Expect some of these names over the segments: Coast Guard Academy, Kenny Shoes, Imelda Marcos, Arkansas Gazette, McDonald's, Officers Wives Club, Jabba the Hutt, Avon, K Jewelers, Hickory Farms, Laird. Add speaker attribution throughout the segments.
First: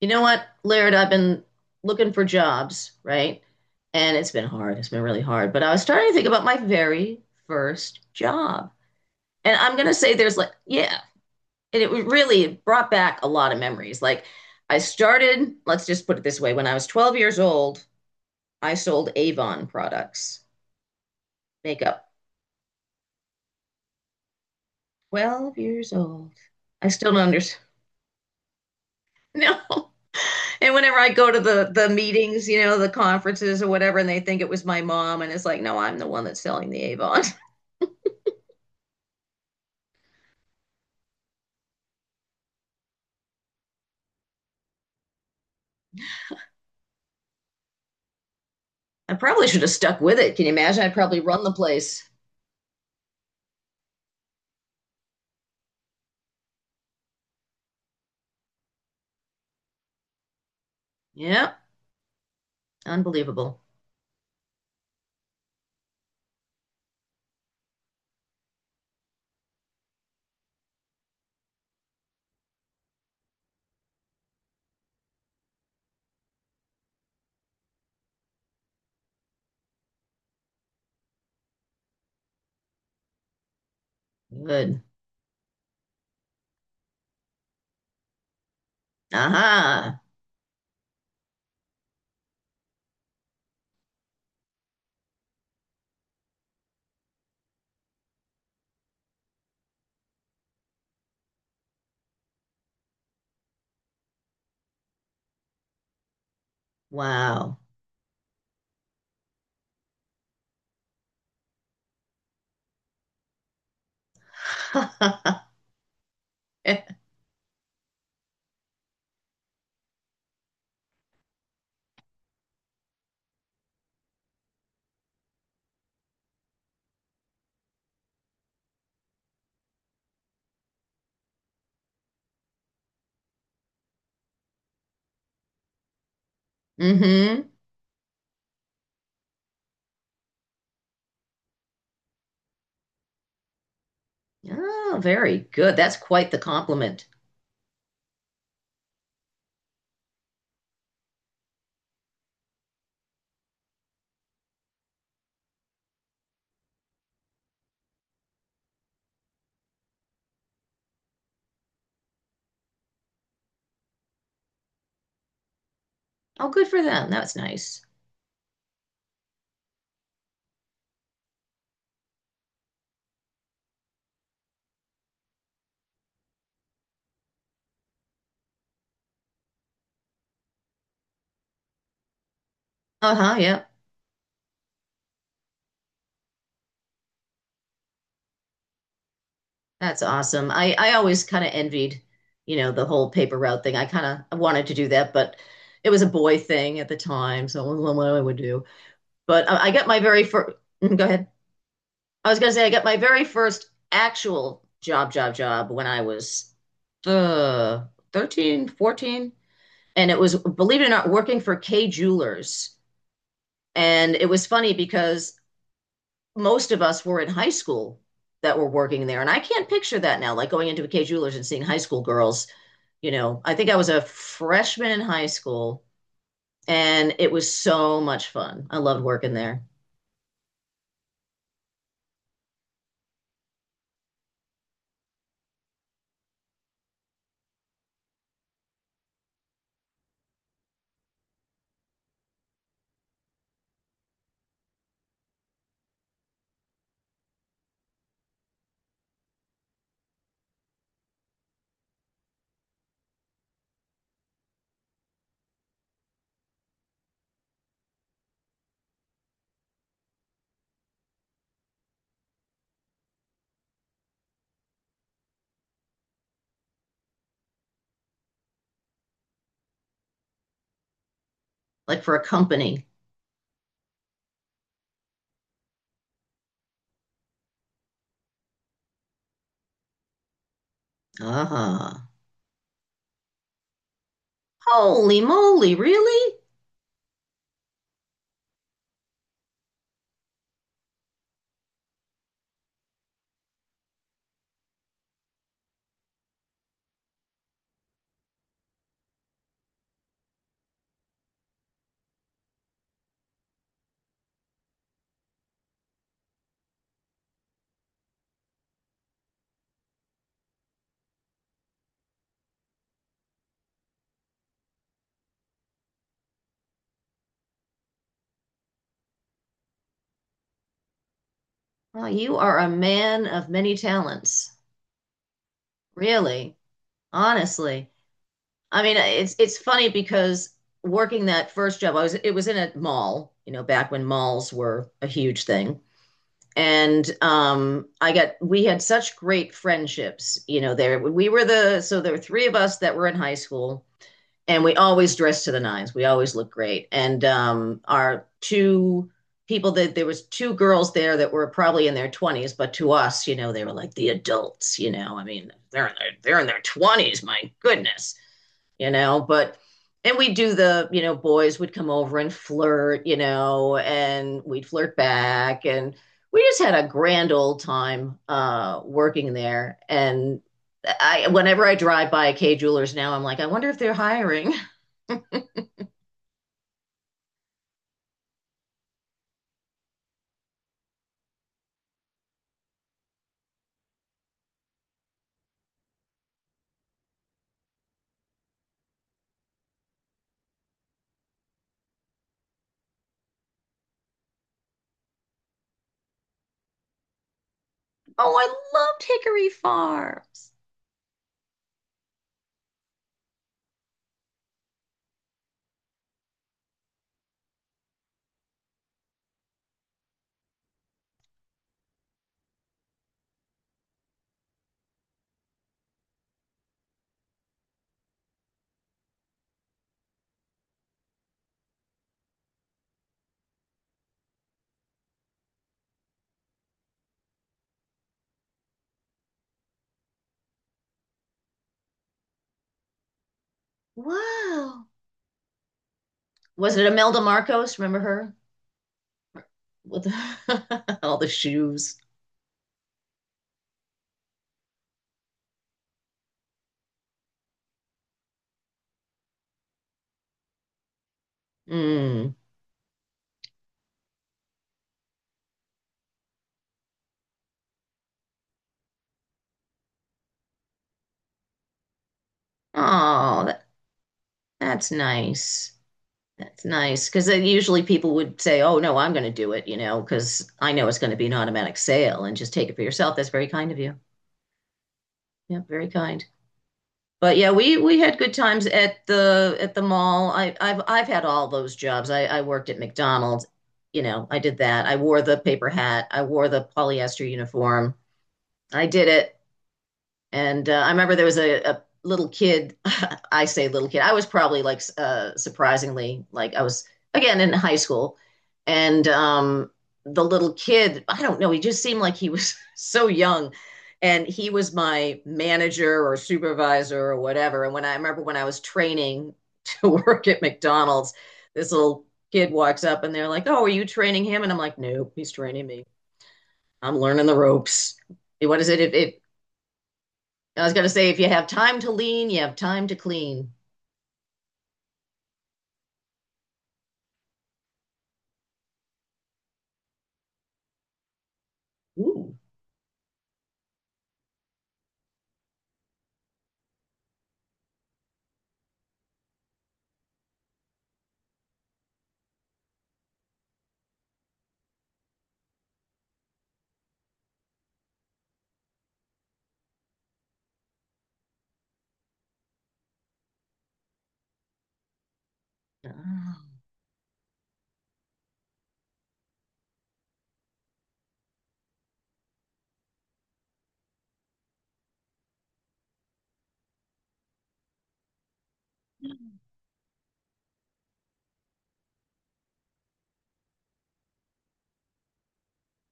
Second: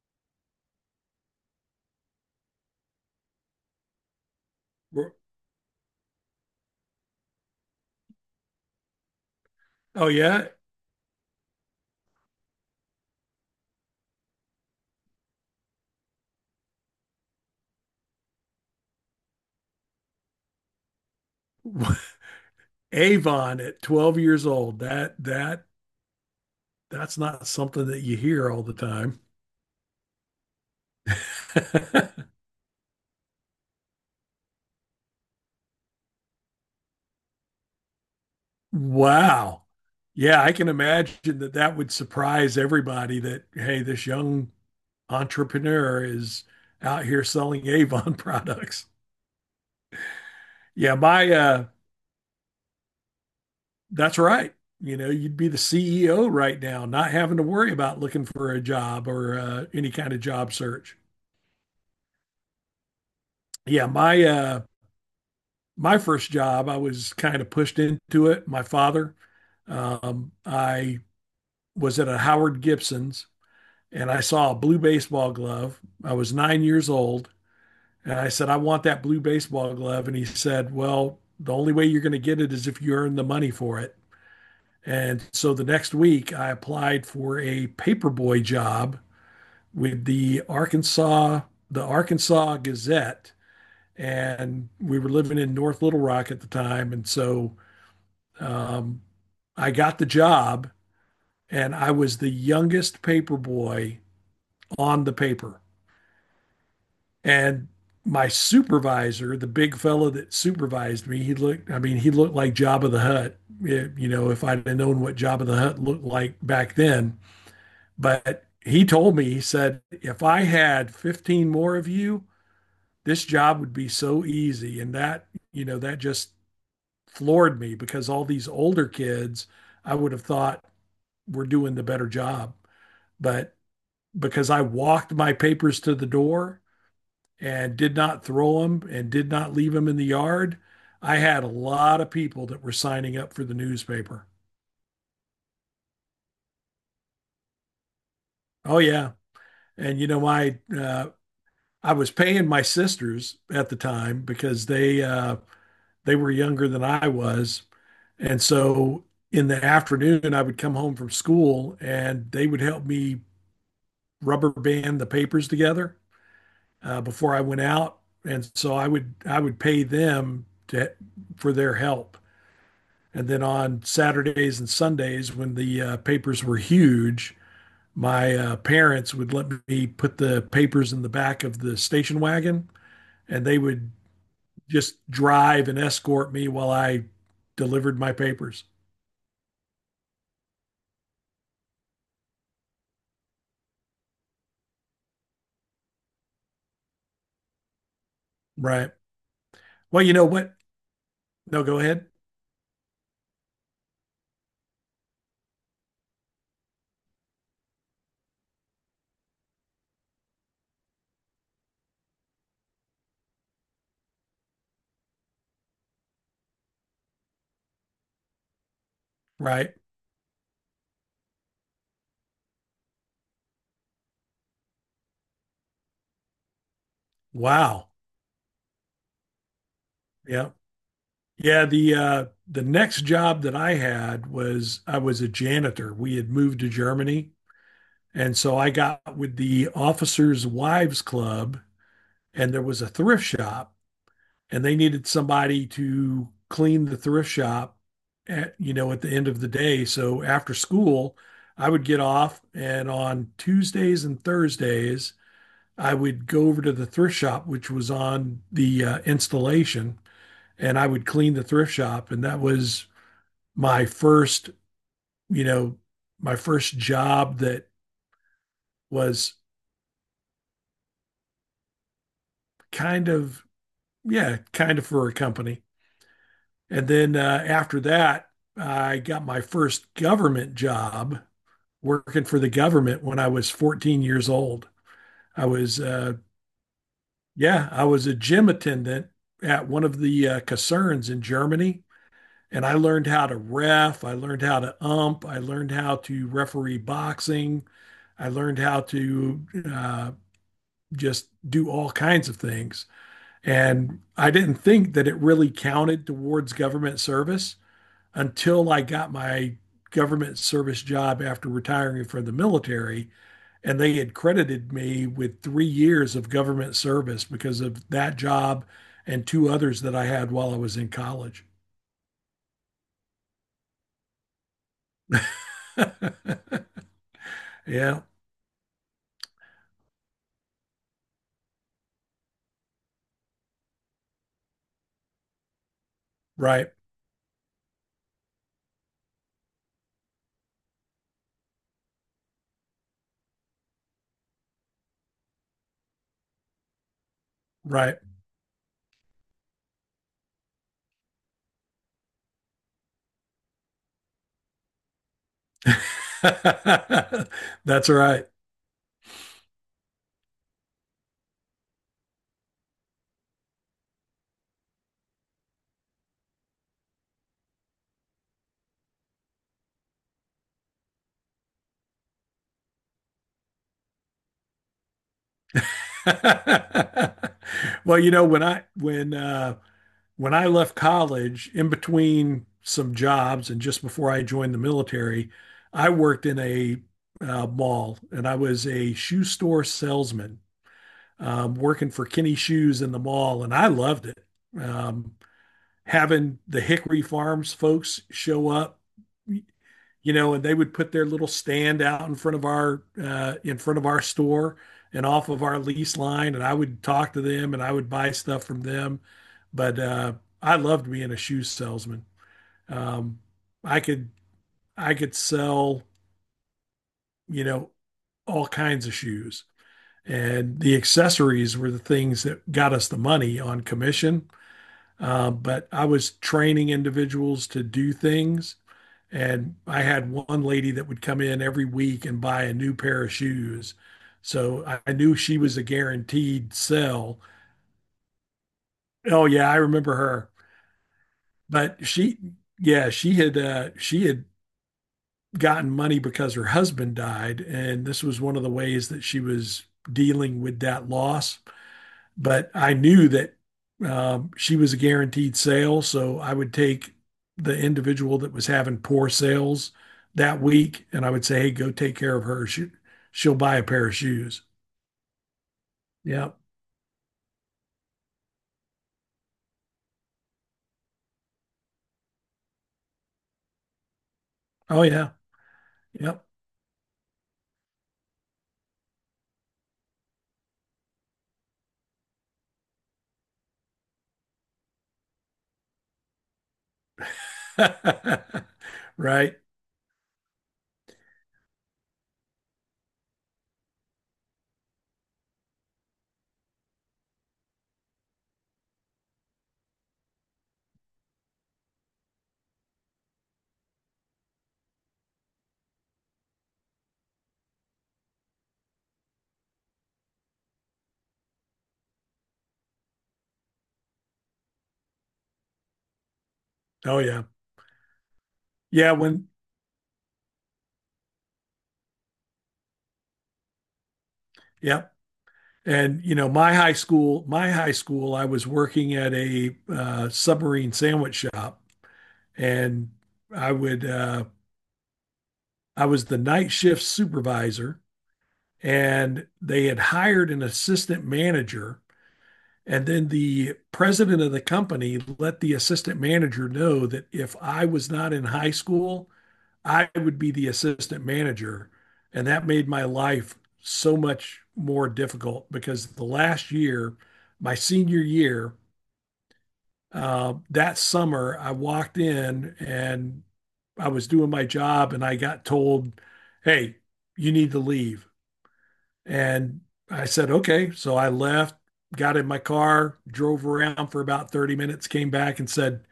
Speaker 1: You know what, Laird? I've been looking for jobs, right? And it's been hard. It's been
Speaker 2: R-
Speaker 1: really hard. But I was starting to think about my very first job. And I'm going to
Speaker 2: Oh
Speaker 1: say there's
Speaker 2: yeah,
Speaker 1: yeah. And it really brought back a lot of memories. I started, let's just put it this way, when I was 12 years old. I sold Avon products, makeup.
Speaker 2: Avon at 12 years old. That
Speaker 1: 12
Speaker 2: that
Speaker 1: years old. I still
Speaker 2: that's
Speaker 1: don't
Speaker 2: not
Speaker 1: understand.
Speaker 2: something that you hear all the time.
Speaker 1: No. And whenever I go to the meetings, the conferences or whatever, and they think it was my mom, and it's like, no, I'm the one that's selling the Avon.
Speaker 2: Wow. Yeah, I can imagine that that would surprise everybody that hey, this young entrepreneur is out here selling Avon products.
Speaker 1: I probably should have stuck with it. Can you imagine? I'd
Speaker 2: Yeah,
Speaker 1: probably
Speaker 2: my
Speaker 1: run the place.
Speaker 2: That's right. You know, you'd be the CEO right now, not having to worry about looking for a job or any kind of job search.
Speaker 1: Yeah, unbelievable.
Speaker 2: Yeah, my uh my first job, I was kind of pushed into it. My father, I was at a Howard Gibson's and I saw a blue baseball glove. I was 9 years old. And I said, I want that blue baseball glove. And he said, well, the only way you're going to get it is if you earn the money for it.
Speaker 1: Good.
Speaker 2: And so the next week, I applied for a paperboy job
Speaker 1: Aha. Uh-huh.
Speaker 2: with the Arkansas Gazette. And we were living in North Little Rock at the time. And so um, I got the job and I was the youngest paper boy on the paper.
Speaker 1: Wow.
Speaker 2: And my supervisor, the big fellow that supervised me, he looked, I mean, he looked like Jabba the Hutt. You know, if I'd have known what Jabba the Hutt looked like back then, but he told me, he said, if I had 15 more of you, this job would be so easy. And that just floored me because all these older kids, I would have thought, we're doing the better job. But because I walked my papers to the door
Speaker 1: Mm-hmm.
Speaker 2: and did not throw them and did not leave them in the yard, I had a lot of people that were signing up for the newspaper.
Speaker 1: Oh, very good. That's quite the compliment.
Speaker 2: Oh yeah, and I was paying my sisters at the time because they were younger than I was, and so in the afternoon I would come home from school and they would help me rubber band the papers together
Speaker 1: Oh, good for them.
Speaker 2: before
Speaker 1: That's
Speaker 2: I went
Speaker 1: nice.
Speaker 2: out, and so I would pay them to for their help. And then on Saturdays and Sundays, when the papers were huge, my parents would let me put the papers in the back of the station wagon,
Speaker 1: Uh-huh,
Speaker 2: and they
Speaker 1: yeah.
Speaker 2: would just drive and escort me while I delivered my papers.
Speaker 1: That's awesome. I always kind of envied, you know, the whole paper route thing. I kind of wanted to do that, but it was a boy thing at the time, so it wasn't what I would do.
Speaker 2: Right.
Speaker 1: But I got my
Speaker 2: Well, you
Speaker 1: very
Speaker 2: know
Speaker 1: first.
Speaker 2: what?
Speaker 1: Go ahead.
Speaker 2: No, go ahead.
Speaker 1: I was gonna say I got my very first actual job, job, job when I was uh, 13, 14, and it was, believe it or not, working for K Jewelers. And it was funny because most of us were in high school that were working there, and I can't
Speaker 2: Right.
Speaker 1: picture that now, like going into a K Jewelers and seeing high school girls. I think I was a freshman in high school and it was
Speaker 2: Wow.
Speaker 1: so much fun. I loved working there,
Speaker 2: Yeah. Yeah, the next job that I had was I was a janitor. We had moved to Germany, and so I got with the Officers Wives Club and there was a thrift shop and they needed somebody to clean the thrift shop at at the end of the day. So after school, I would get off and on Tuesdays and Thursdays, I would go over to the thrift shop which was on the installation and I would clean the thrift shop and that was my first, you know, my first job that was
Speaker 1: like for a company.
Speaker 2: kind of, yeah, kind of for a company. And then after that, I got my first government job
Speaker 1: Uh-huh.
Speaker 2: working for the government when I was 14 years old.
Speaker 1: Holy
Speaker 2: I
Speaker 1: moly,
Speaker 2: was,
Speaker 1: really?
Speaker 2: yeah, I was a gym attendant at one of the concerns in Germany. And I learned how to ref. I learned how to ump. I learned how to referee boxing. I learned how to uh, just do all kinds of things. And I didn't think that it really counted towards government service until I got my government service job after retiring from the military. And they had credited me with 3 years of government service because of that job and two others that I had while I was in college.
Speaker 1: Wow, you are a man of many talents. Really? Honestly.
Speaker 2: Yeah,
Speaker 1: I mean, it's funny because working that first job, I was it was in a mall, you know, back when malls were a huge thing.
Speaker 2: right.
Speaker 1: And I got, we had such great friendships, there we were, the so there were three of us that were in high school, and we always dressed to the nines, we always looked great. And
Speaker 2: Right.
Speaker 1: our two people that there was two girls there that were probably in their 20s, but to us, you know, they were like the adults. You know, I mean, they're in their 20s. My
Speaker 2: That's
Speaker 1: goodness,
Speaker 2: right.
Speaker 1: you know. But And we'd do the, you know, boys would come over and flirt, you know, and we'd flirt back. And we just had a grand old time working there. And I, whenever I drive by K Jewelers now, I'm like, I wonder if they're hiring.
Speaker 2: Well, you know, when I left college, in between some jobs and just before I joined the military, I worked in a mall and I was a shoe store salesman working for Kenny Shoes in the mall, and I loved it. Um, Having the Hickory Farms folks
Speaker 1: Oh, I
Speaker 2: show up,
Speaker 1: loved Hickory
Speaker 2: you know, and
Speaker 1: Farms.
Speaker 2: they would put their little stand out in front of our store and off of our lease line, and I would talk to them and I would buy stuff from them. But I loved being a shoe salesman. Um, I could I could sell you know all kinds of shoes, and the accessories were the things that got us the money on commission. But I was training individuals to do things. And I had one lady that would come in every week and buy a new pair of shoes. So I
Speaker 1: Wow.
Speaker 2: I knew she was a guaranteed
Speaker 1: Was it
Speaker 2: sell.
Speaker 1: Imelda Marcos? Remember her?
Speaker 2: Oh yeah, I remember
Speaker 1: With
Speaker 2: her.
Speaker 1: all the
Speaker 2: But
Speaker 1: shoes.
Speaker 2: she, yeah, she had gotten money because her husband died, and this was one of the ways that she was dealing with that loss.
Speaker 1: Mm.
Speaker 2: But I knew that she was a guaranteed sale. So I would take the individual that was having poor sales that week and I would say, hey, go take care of her. She'll
Speaker 1: Oh,
Speaker 2: buy a pair of shoes.
Speaker 1: that's nice.
Speaker 2: Yep.
Speaker 1: That's nice because usually people would say, "Oh no, I'm going to do it," you know, because I know it's going to be an automatic sale and just take it for yourself. That's very kind of you.
Speaker 2: Oh, yeah.
Speaker 1: Yeah, very kind.
Speaker 2: Yep.
Speaker 1: But yeah, we had good times at the mall. I've had all those jobs. I worked at McDonald's. You know, I did that. I wore the paper hat. I wore the polyester uniform. I did it.
Speaker 2: Right.
Speaker 1: And I remember there was a little kid. I say little kid. I was probably like surprisingly, like I was again in high school, and the little kid, I don't know, he just seemed like he was so young, and he was my manager or supervisor or whatever. And remember when I was training to work at McDonald's, this little kid walks up and they're like, "Oh, are you training him?" And I'm like, "Nope, he's training me. I'm
Speaker 2: Oh, yeah.
Speaker 1: learning the ropes." What is it? If,
Speaker 2: Yeah.
Speaker 1: if I was gonna say, if you have time to lean, you have time to clean.
Speaker 2: Yep. And, you know, my high school, I was working at a submarine sandwich shop
Speaker 1: Ooh.
Speaker 2: and I would, I was the night shift supervisor and they had hired an assistant manager. And then the president of the company let the assistant manager know that if I was not in high school, I would be the assistant manager. And that made my life so much more difficult because the last
Speaker 1: Oh.
Speaker 2: year, my senior year, that summer, I walked in and I was doing my job and I got told, hey, you need to leave. And I said, okay. So I left, got in my car, drove around for about 30 minutes, came back and said,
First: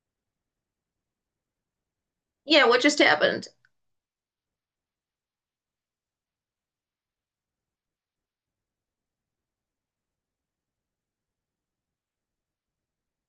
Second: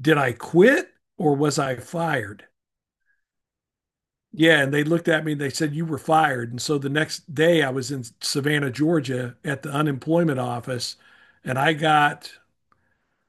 Speaker 2: did I quit or was I fired?
Speaker 1: Yeah, what just happened?
Speaker 2: Yeah. And they looked at me and they said, you were fired. And so the next day I was in Savannah, Georgia at the unemployment office. And I got,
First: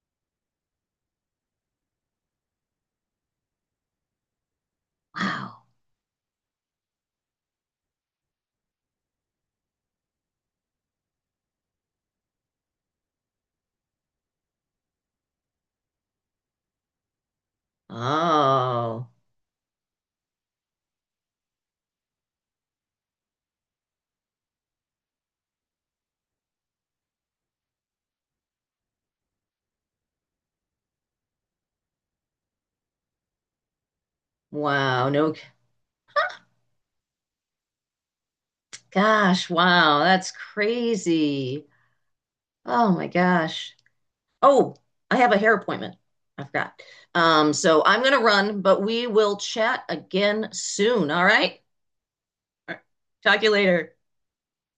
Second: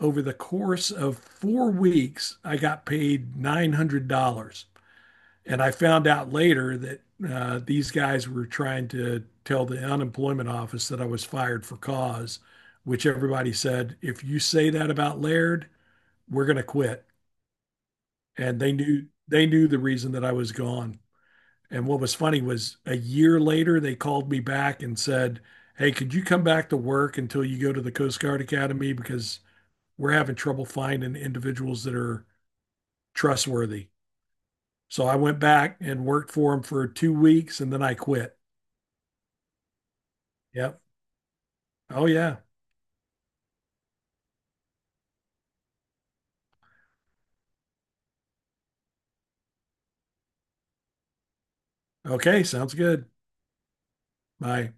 Speaker 2: over the course of 4 weeks, I got paid $900.
Speaker 1: Wow.
Speaker 2: And I found out later that these guys were trying to tell the unemployment office that I was fired for cause, which everybody said, if you say that about Laird, we're going to quit. And
Speaker 1: Oh.
Speaker 2: they knew the reason that I was gone. And what was funny was a year later, they called me back and said, hey, could you come back to work until you go to the Coast Guard Academy? Because we're having trouble finding individuals that are trustworthy. So
Speaker 1: Wow.
Speaker 2: I
Speaker 1: No,
Speaker 2: went back and worked for them for 2 weeks and then I quit.
Speaker 1: gosh, wow. That's
Speaker 2: Yep.
Speaker 1: crazy.
Speaker 2: Oh yeah.
Speaker 1: Oh my gosh. Oh, I have a hair appointment. I forgot. So I'm gonna run, but we will chat again soon. All right?
Speaker 2: Okay,
Speaker 1: All
Speaker 2: sounds
Speaker 1: right.
Speaker 2: good.
Speaker 1: Talk to you later.
Speaker 2: Bye.